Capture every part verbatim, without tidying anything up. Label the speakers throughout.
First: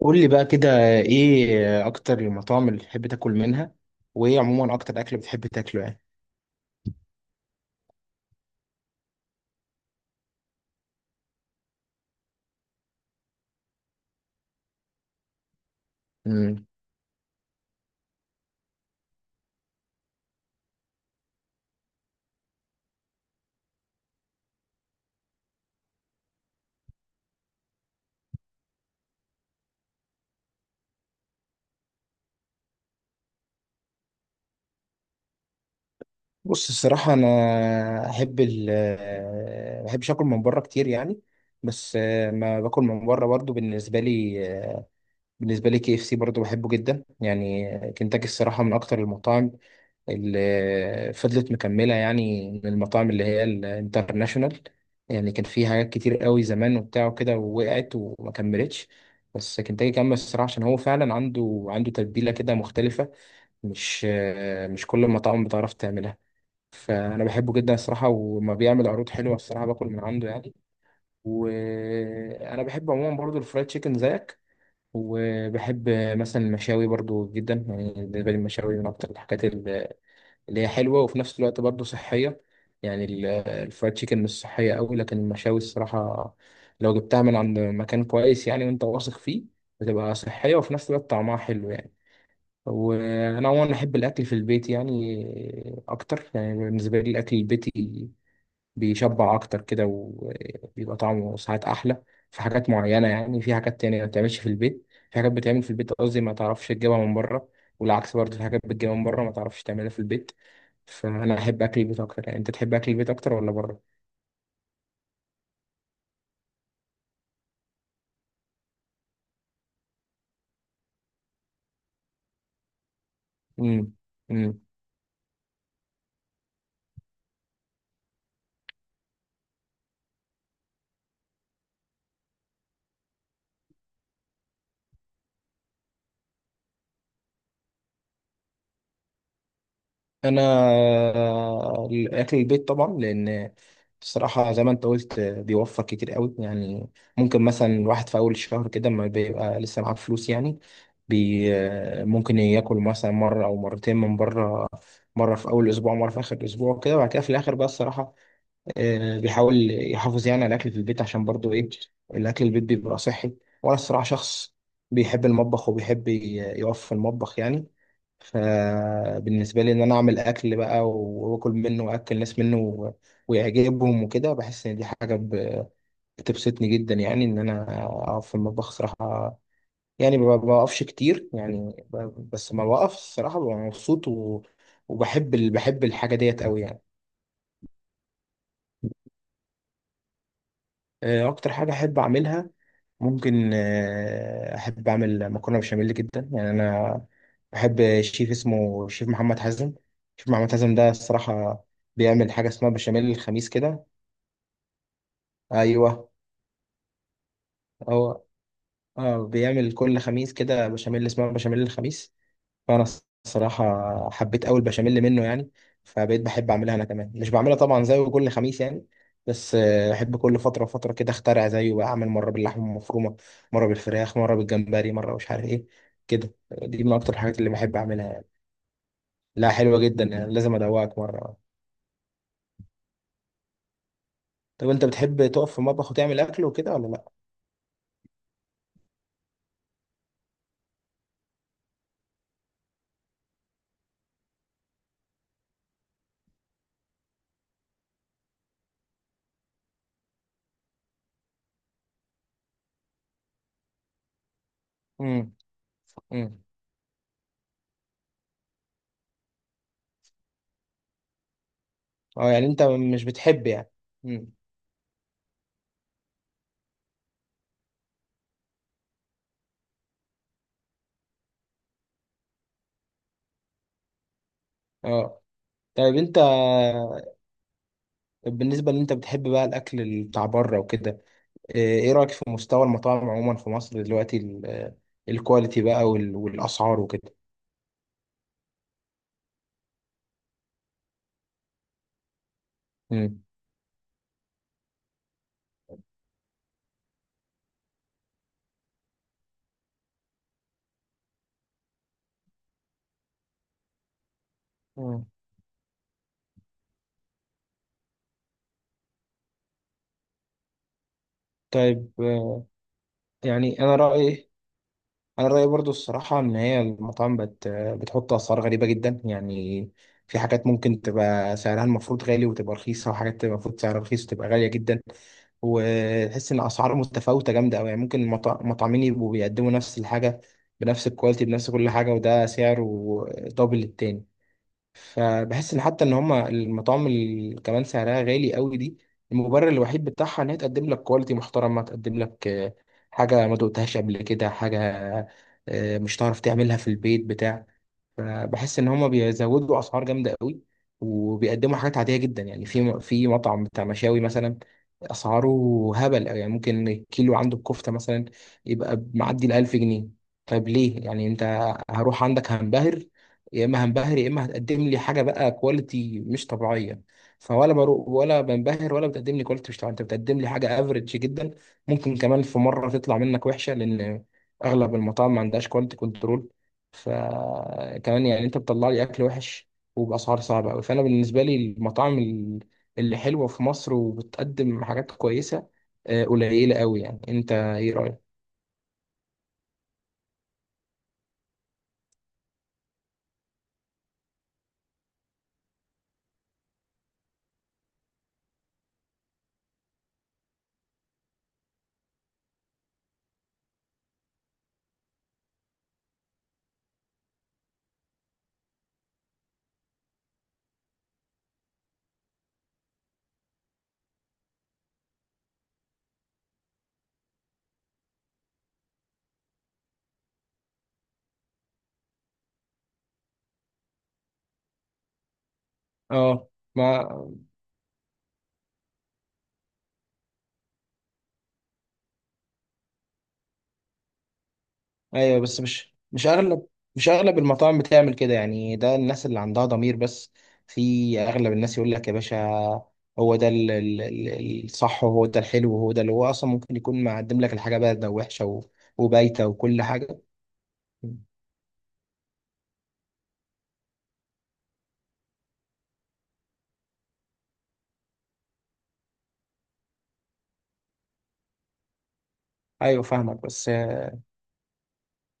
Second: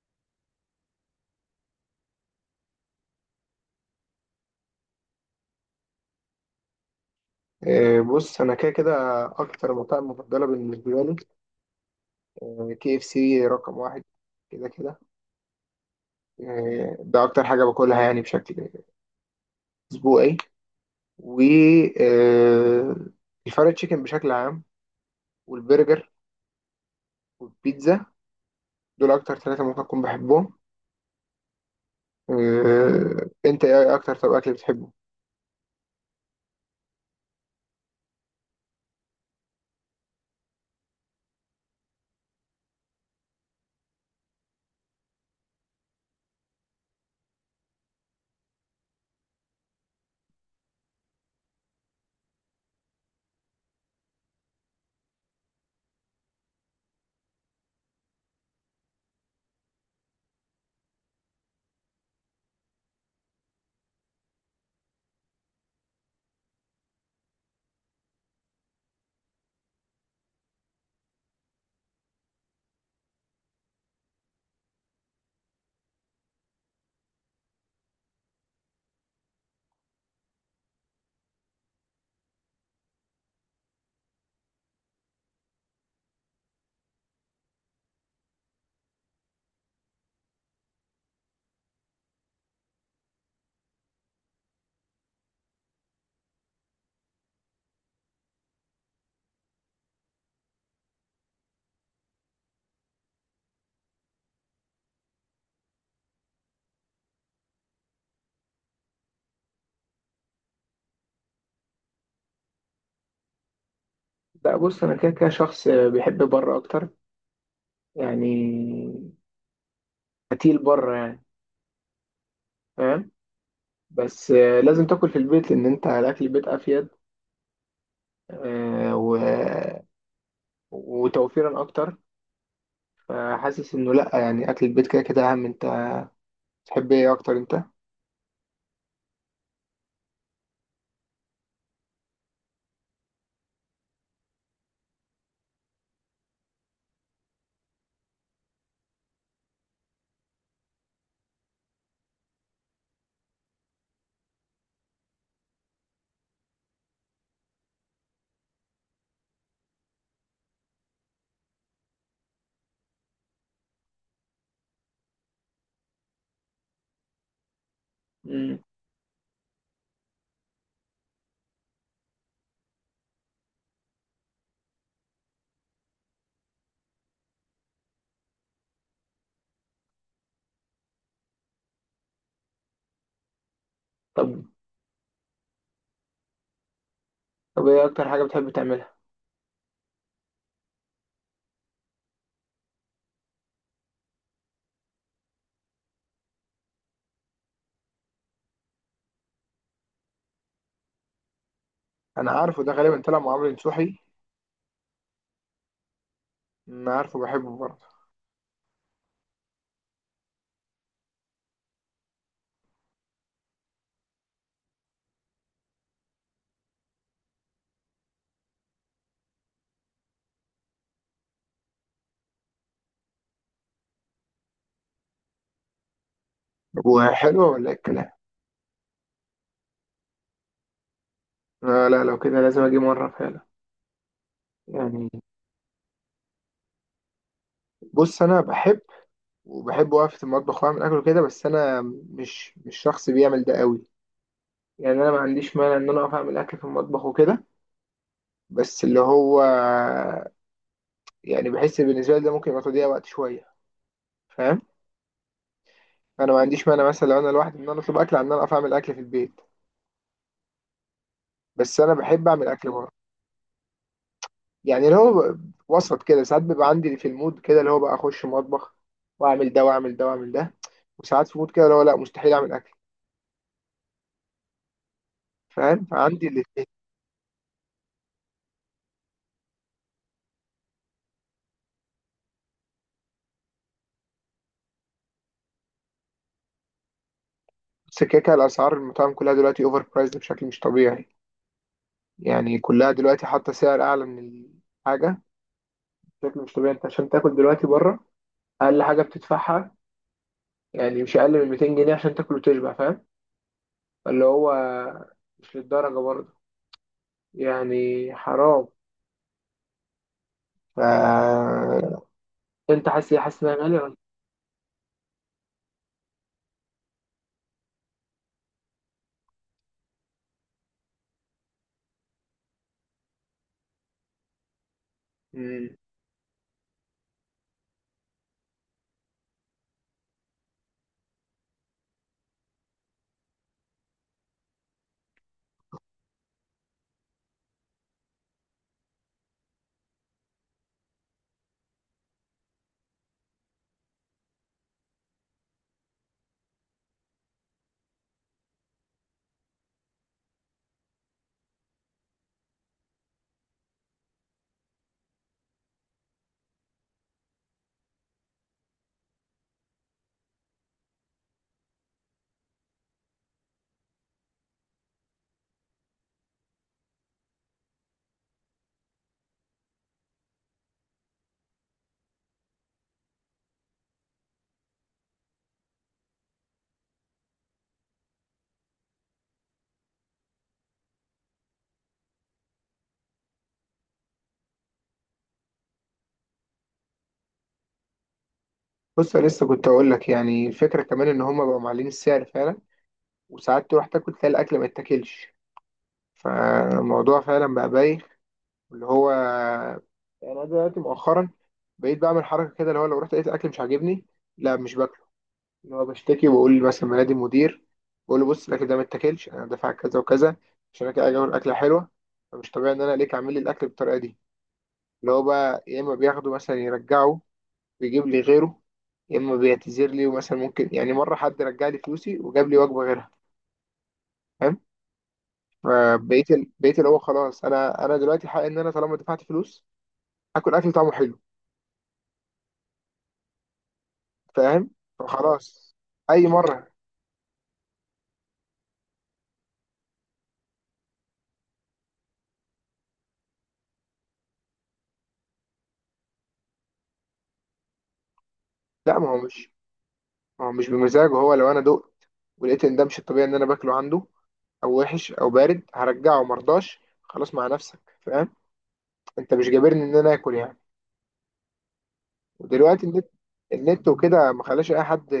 Speaker 1: قول لي بقى كده، ايه اكتر المطاعم اللي بتحب تاكل منها؟ وايه عموما اكتر اكل بتحب تاكله يعني؟
Speaker 2: إيه، بص، انا كده كده اكتر مطاعم مفضله بالنسبه لي. آه، كي اف سي رقم واحد، كده كده.
Speaker 1: مم.
Speaker 2: إيه، ده اكتر حاجه باكلها يعني بشكل اسبوعي. و إيه، الفرايد تشيكن بشكل عام، والبرجر والبيتزا، دول اكتر ثلاثه ممكن اكون بحبهم. إيه، انت ايه اكتر، طب، اكل بتحبه؟
Speaker 1: بص الصراحه، انا احب ال ما بحبش اكل من بره كتير يعني. بس آه، ما باكل من بره برضو بالنسبه لي. بالنسبة لي كي اف سي برضه بحبه جدا يعني. كنتاكي الصراحة من أكتر المطاعم اللي فضلت مكملة، يعني من المطاعم اللي هي الانترناشونال. يعني كان في حاجات كتير قوي زمان وبتاع وكده، ووقعت وما كملتش، بس كنتاكي كمل الصراحة عشان هو فعلا عنده عنده تتبيلة كده مختلفة. مش مش كل المطاعم بتعرف تعملها. فأنا بحبه جدا الصراحة، وما بيعمل عروض حلوة الصراحة باكل من عنده يعني. وأنا بحب عموما برضه الفرايد تشيكن زيك. وبحب مثلا المشاوي برضو جدا، يعني بالنسبة لي المشاوي من أكتر الحاجات ال- اللي هي حلوة وفي نفس الوقت برضو صحية. يعني ال- الفرايد تشيكن مش صحية أوي، لكن المشاوي الصراحة لو جبتها من عند مكان كويس يعني وأنت واثق فيه، بتبقى صحية وفي نفس الوقت طعمها حلو يعني. وأنا عموما أحب الأكل في البيت يعني أكتر، يعني بالنسبة لي الأكل البيتي بيشبع اكتر كده وبيبقى طعمه ساعات احلى. في حاجات معينه، يعني في حاجات تانية ما بتعملش في البيت، في حاجات بتعمل في البيت قصدي ما تعرفش تجيبها من بره، والعكس برضه في حاجات بتجيبها من بره ما تعرفش تعملها في البيت. فانا احب اكل البيت اكتر يعني. انت تحب اكل البيت اكتر ولا بره؟
Speaker 2: لا، بص، انا كده كده شخص بيحب بره اكتر، يعني قتيل بره يعني، فاهم؟ بس آه،
Speaker 1: امم
Speaker 2: لازم تاكل في البيت، لان انت الاكل البيت افيد. آه، و... وتوفيرا اكتر. فحاسس انه لا، يعني اكل البيت كده كده اهم. انت تحب ايه اكتر انت؟
Speaker 1: انا الاكل البيت طبعا، لان بصراحه زي ما انت قلت بيوفر كتير قوي يعني. ممكن مثلا الواحد في اول الشهر كده ما بيبقى لسه معاه فلوس يعني، بي ممكن ياكل مثلا مره او مرتين من بره، مره في اول اسبوع مره في اخر اسبوع كده، وبعد كده في الاخر بقى الصراحه آه، بيحاول يحافظ يعني على الاكل في البيت، عشان برضو ايه، الاكل البيت بيبقى صحي. وانا الصراحه شخص بيحب المطبخ وبيحب ي- يقف في المطبخ يعني.
Speaker 2: مم.
Speaker 1: فبالنسبة لي إن أنا أعمل أكل بقى و- وآكل منه، وأكل ناس منه و- ويعجبهم وكده، بحس إن دي حاجة ب- بتبسطني جدا يعني. إن أنا أقف في المطبخ صراحة يعني، ما بوقفش كتير يعني، ب- بس ما بوقف الصراحة ببقى مبسوط
Speaker 2: طب.
Speaker 1: و- وبحب ال- بحب الحاجة ديت أوي يعني.
Speaker 2: طب، ايه اكتر حاجه بتحب تعملها؟
Speaker 1: آه، أكتر حاجة أحب أعملها ممكن، آه، احب اعمل مكرونه بشاميل جدا، يعني انا بحب شيف اسمه شيف محمد حازم. شيف محمد حازم ده الصراحه
Speaker 2: انا
Speaker 1: بيعمل حاجه
Speaker 2: عارفه
Speaker 1: اسمها
Speaker 2: ده، غالبا
Speaker 1: بشاميل
Speaker 2: طلع مع
Speaker 1: الخميس
Speaker 2: عمرو
Speaker 1: كده.
Speaker 2: نصوحي.
Speaker 1: ايوه.
Speaker 2: انا عارفه، بحبه برضه.
Speaker 1: هو اه بيعمل كل خميس كده بشاميل اسمها بشاميل الخميس. فانا الصراحه حبيت قوي البشاميل منه يعني، فبقيت بحب اعملها انا كمان. مش بعملها طبعا زيه كل خميس يعني، بس آه، بحب كل فتره وفتره كده اخترع زيه بقى، اعمل مره باللحمه المفرومه، مره بالفراخ، مره بالجمبري، مره مش عارف ايه كده. دي من اكتر الحاجات اللي
Speaker 2: وحلو ولا
Speaker 1: بحب
Speaker 2: إيه
Speaker 1: اعملها
Speaker 2: الكلام؟
Speaker 1: يعني. لا، حلوه جدا يعني، لازم ادوقك مره.
Speaker 2: آه، لا، لو كده لازم اجي مره فعلا.
Speaker 1: طب انت
Speaker 2: يعني
Speaker 1: بتحب تقف في المطبخ وتعمل اكل وكده ولا لا؟
Speaker 2: بص، انا بحب، وبحب وقفه المطبخ واعمل اكل كده، بس انا مش مش شخص بيعمل ده قوي. يعني انا ما عنديش مانع ان انا اقف اعمل اكل في المطبخ وكده، بس اللي هو يعني بحس بالنسبه لي ده ممكن يبقى تضييع وقت شويه، فاهم؟
Speaker 1: امم.
Speaker 2: انا ما
Speaker 1: امم.
Speaker 2: عنديش مانع مثلا لو انا لوحدي ان انا اطلب اكل عن ان انا اقف اعمل اكل في البيت، بس انا بحب
Speaker 1: اه، يعني
Speaker 2: اعمل
Speaker 1: انت
Speaker 2: اكل بره.
Speaker 1: مش بتحب يعني. امم.
Speaker 2: يعني اللي هو ب- وسط كده، ساعات بيبقى عندي في المود كده اللي هو بقى اخش مطبخ واعمل ده واعمل ده واعمل ده، وساعات في مود كده اللي هو لا، مستحيل اعمل اكل.
Speaker 1: اه،
Speaker 2: فاهم؟
Speaker 1: طيب انت
Speaker 2: فعندي الاثنين.
Speaker 1: بالنسبه ان انت بتحب بقى الاكل بتاع بره وكده، آه، ايه رأيك في مستوى المطاعم عموما في مصر دلوقتي، ال- الكواليتي بقى وال- والأسعار وكده؟
Speaker 2: بس كده كده، الاسعار المطاعم كلها دلوقتي اوفر برايسد بشكل مش طبيعي، يعني كلها
Speaker 1: مم.
Speaker 2: دلوقتي حاطه سعر اعلى من الحاجه بشكل مش طبيعي. انت عشان تاكل دلوقتي بره، اقل حاجه بتدفعها يعني مش اقل من ميتين جنيه عشان تاكل وتشبع، فاهم؟ اللي هو
Speaker 1: مم.
Speaker 2: مش للدرجه برضه، يعني حرام. ف...
Speaker 1: طيب. آه،
Speaker 2: انت حاسس حاسس انها
Speaker 1: يعني انا
Speaker 2: غاليه ولا؟
Speaker 1: رأيي انا رأيي برضو الصراحة ان هي المطاعم بت بتحط اسعار غريبة جدا يعني. في حاجات ممكن تبقى سعرها المفروض غالي وتبقى رخيصة، وحاجات تبقى المفروض سعرها رخيص وتبقى غالية جدا.
Speaker 2: مم.
Speaker 1: وتحس ان اسعار متفاوتة جامدة قوي، يعني ممكن المطا- المطعمين يبقوا بيقدموا نفس الحاجة بنفس الكواليتي بنفس كل حاجة، وده سعره دبل التاني. فبحس ان حتى ان هما المطاعم اللي كمان سعرها غالي قوي دي، المبرر الوحيد بتاعها ان هي تقدم لك كواليتي محترمه، تقدم لك آه، حاجه ما دقتهاش قبل كده، حاجه آه، مش هتعرف تعملها في البيت بتاع. فبحس ان هما بيزودوا اسعار جامده قوي، وبيقدموا حاجات عاديه جدا يعني. في في مطعم بتاع مشاوي مثلا، اسعاره هبل أوي. يعني ممكن الكيلو عنده الكفته مثلا يبقى معدي ال ألف جنيه. طيب ليه؟ يعني انت هروح عندك هنبهر، يا اما هنبهر يا اما هتقدم لي حاجه بقى كواليتي مش طبيعيه. فولا بروح ولا بنبهر، ولا بتقدم لي كواليتي مش طبيعيه، انت بتقدم لي حاجه افريج جدا، ممكن كمان في مره تطلع منك وحشه، لان اغلب المطاعم ما عندهاش كواليتي كنترول. فكمان يعني انت بتطلع لي اكل وحش وباسعار صعبه قوي. فانا بالنسبه لي المطاعم ال- اللي حلوه في مصر وبتقدم حاجات كويسه آه، قليله قوي يعني. انت ايه رايك؟
Speaker 2: بص، انا لسه كنت اقول لك يعني الفكره، كمان ان هم بقوا معلين السعر فعلا، وساعات تروح تاكل تلاقي الاكل ما يتاكلش. فالموضوع فعلا بقى بايخ. اللي هو يعني انا دلوقتي مؤخرا بقيت بعمل حركه كده، اللي هو لو رحت لقيت الاكل مش عاجبني، لا مش باكله. اللي هو بشتكي وبقول، مثلا منادي المدير، بقول له بص، الاكل ده ما اتاكلش، انا دافع كذا وكذا عشان انا كده اجي اعمل اكله حلوه، فمش طبيعي ان انا ليك عامل لي الاكل بالطريقه دي. اللي هو بقى يا اما بياخده مثلا يرجعه ويجيب لي غيره، يا اما بيعتذر لي، ومثلا ممكن، يعني مره حد رجع لي فلوسي وجاب لي وجبه غيرها، فاهم؟
Speaker 1: اه.
Speaker 2: فبقيت ال- بقيت اللي
Speaker 1: ما.
Speaker 2: هو خلاص، انا انا دلوقتي حق ان انا طالما دفعت فلوس، اكل اكل طعمه حلو، فاهم؟
Speaker 1: ايوه، بس مش
Speaker 2: فخلاص،
Speaker 1: مش
Speaker 2: اي
Speaker 1: اغلب،
Speaker 2: مره.
Speaker 1: مش اغلب المطاعم بتعمل كده يعني. ده الناس اللي عندها ضمير بس، في اغلب الناس يقول لك يا باشا، هو ده ال- ال- ال- الصح وهو ده الحلو، وهو ده اللي هو اصلا ممكن يكون مقدم لك الحاجه بارده ووحشه و-
Speaker 2: لا، ما هو
Speaker 1: وبايته
Speaker 2: مش
Speaker 1: وكل حاجه.
Speaker 2: ما هو مش بمزاجه. هو لو انا دقت ولقيت ان ده مش الطبيعي ان انا باكله عنده، او وحش او بارد، هرجعه. مرضاش؟ خلاص، مع نفسك. فاهم؟ انت مش جابرني ان انا اكل يعني.
Speaker 1: ايوه،
Speaker 2: ودلوقتي النت.
Speaker 1: فاهمك بس.
Speaker 2: النت وكده ما خلاش اي حد،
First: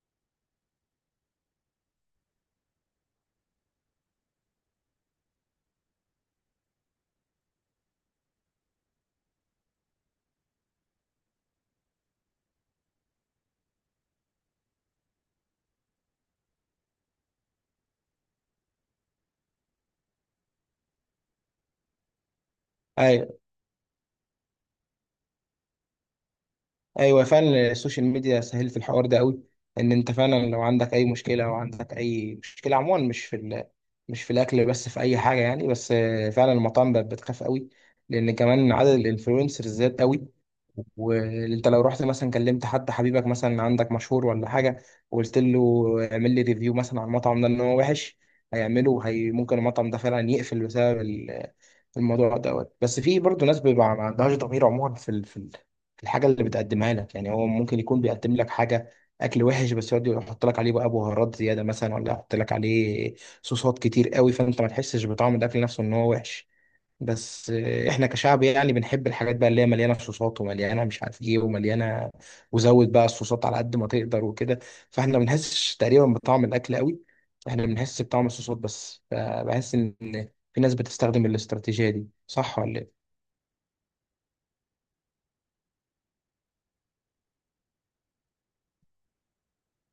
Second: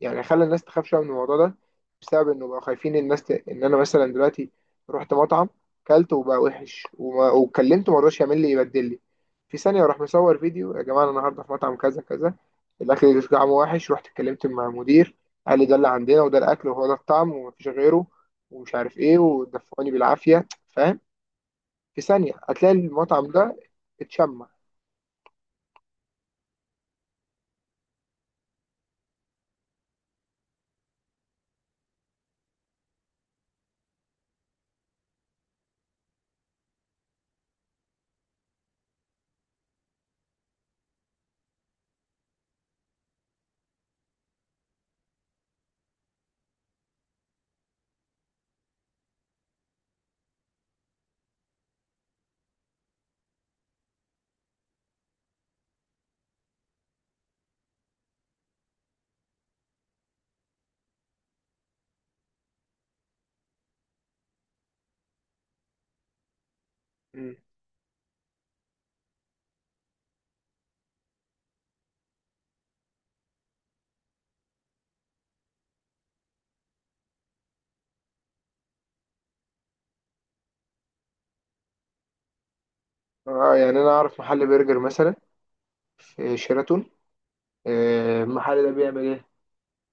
Speaker 2: يعني خلى الناس تخاف شويه من الموضوع ده، بسبب انه بقى خايفين الناس ت... ان انا مثلا دلوقتي رحت مطعم كلت وبقى وحش وما... وكلمته، ما رضاش يعمل لي يبدل لي، في ثانيه راح مصور فيديو: يا جماعه انا النهارده في مطعم كذا كذا، الاكل اللي طعمه وحش، رحت اتكلمت مع المدير قال لي ده اللي عندنا، وده الاكل وهو ده الطعم ومفيش غيره، ومش عارف ايه، ودفعوني بالعافيه، فاهم؟ في ثانيه هتلاقي المطعم
Speaker 1: ايوه،
Speaker 2: ده اتشمع.
Speaker 1: ايوه، فعلا السوشيال ميديا سهل في الحوار ده قوي، ان انت فعلا لو عندك اي مشكله، او عندك اي مشكله عموما، مش في ال... مش في الاكل بس، في اي حاجه يعني. بس آه، فعلا المطاعم بقت بتخاف قوي، لان كمان عدد الانفلونسرز زاد قوي. وانت لو رحت مثلا كلمت حد حبيبك مثلا، عندك مشهور ولا حاجه، وقلت له اعمل لي ريفيو مثلا على المطعم ده ان هو وحش، هيعمله. هي ممكن المطعم ده فعلا يقفل بسبب الموضوع دوت. بس في برضه ناس بيبقى ما عندهاش ضمير عموما، في ال- في ال- في الحاجه اللي بتقدمها لك يعني. هو ممكن يكون بيقدم لك حاجه اكل وحش، بس يقعد يحط لك عليه بقى بهارات زياده مثلا، ولا يحط لك عليه صوصات كتير قوي، فانت ما تحسش بطعم الاكل نفسه ان هو وحش.
Speaker 2: مم.
Speaker 1: بس آه، احنا كشعب يعني بنحب الحاجات بقى اللي هي مليانه صوصات ومليانه مش عارف ايه ومليانه، وزود بقى الصوصات على قد ما تقدر وكده. فاحنا ما بنحسش تقريبا بطعم الاكل قوي، احنا بنحس بطعم الصوصات بس. فبحس ان في ناس بتستخدم الاستراتيجيه دي، صح ولا
Speaker 2: اه، يعني انا اعرف محل برجر مثلا، آه، شيراتون. آه، المحل ده بيعمل ايه؟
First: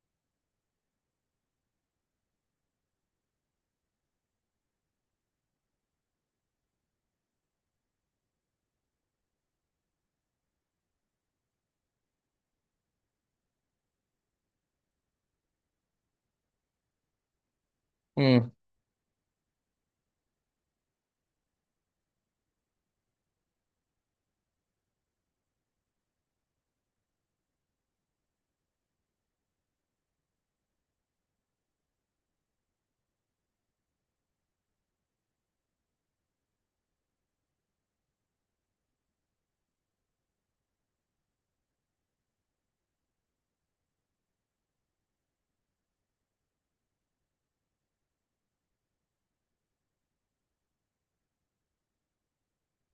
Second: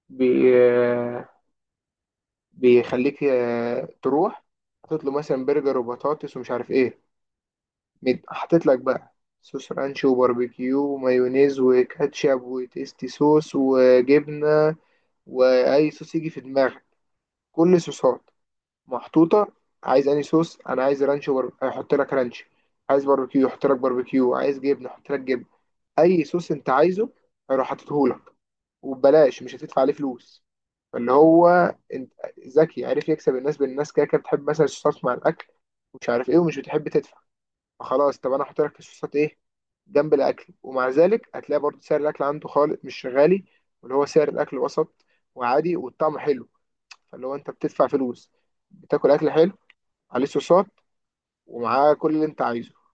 Speaker 2: بي آه، بيخليك آه، تروح، حاطط له مثلا برجر وبطاطس ومش عارف ايه. مد- حاطط لك بقى صوص رانش وباربيكيو ومايونيز وكاتشب وتيستي صوص وجبنة، واي صوص يجي في دماغك، كل صوصات
Speaker 1: ايه؟
Speaker 2: محطوطة. عايز اي صوص؟ انا عايز رانش وبر... هيحط لك رانش، عايز باربيكيو يحط لك باربيكيو، عايز جبنة يحط لك جبنة. اي صوص انت عايزه هيروح حاططهولك، وببلاش، مش هتدفع عليه فلوس. فاللي هو انت ذكي، عارف يكسب الناس، بالناس كده كده بتحب مثلا الصوصات مع الاكل ومش عارف ايه، ومش بتحب تدفع. فخلاص، طب انا هحط لك الصوصات ايه جنب الاكل، ومع ذلك هتلاقي برضه سعر الاكل عنده خالص مش غالي، واللي هو سعر الاكل وسط وعادي والطعم حلو. فاللي هو انت بتدفع فلوس، بتاكل اكل حلو، عليه صوصات، ومعاه كل اللي انت عايزه.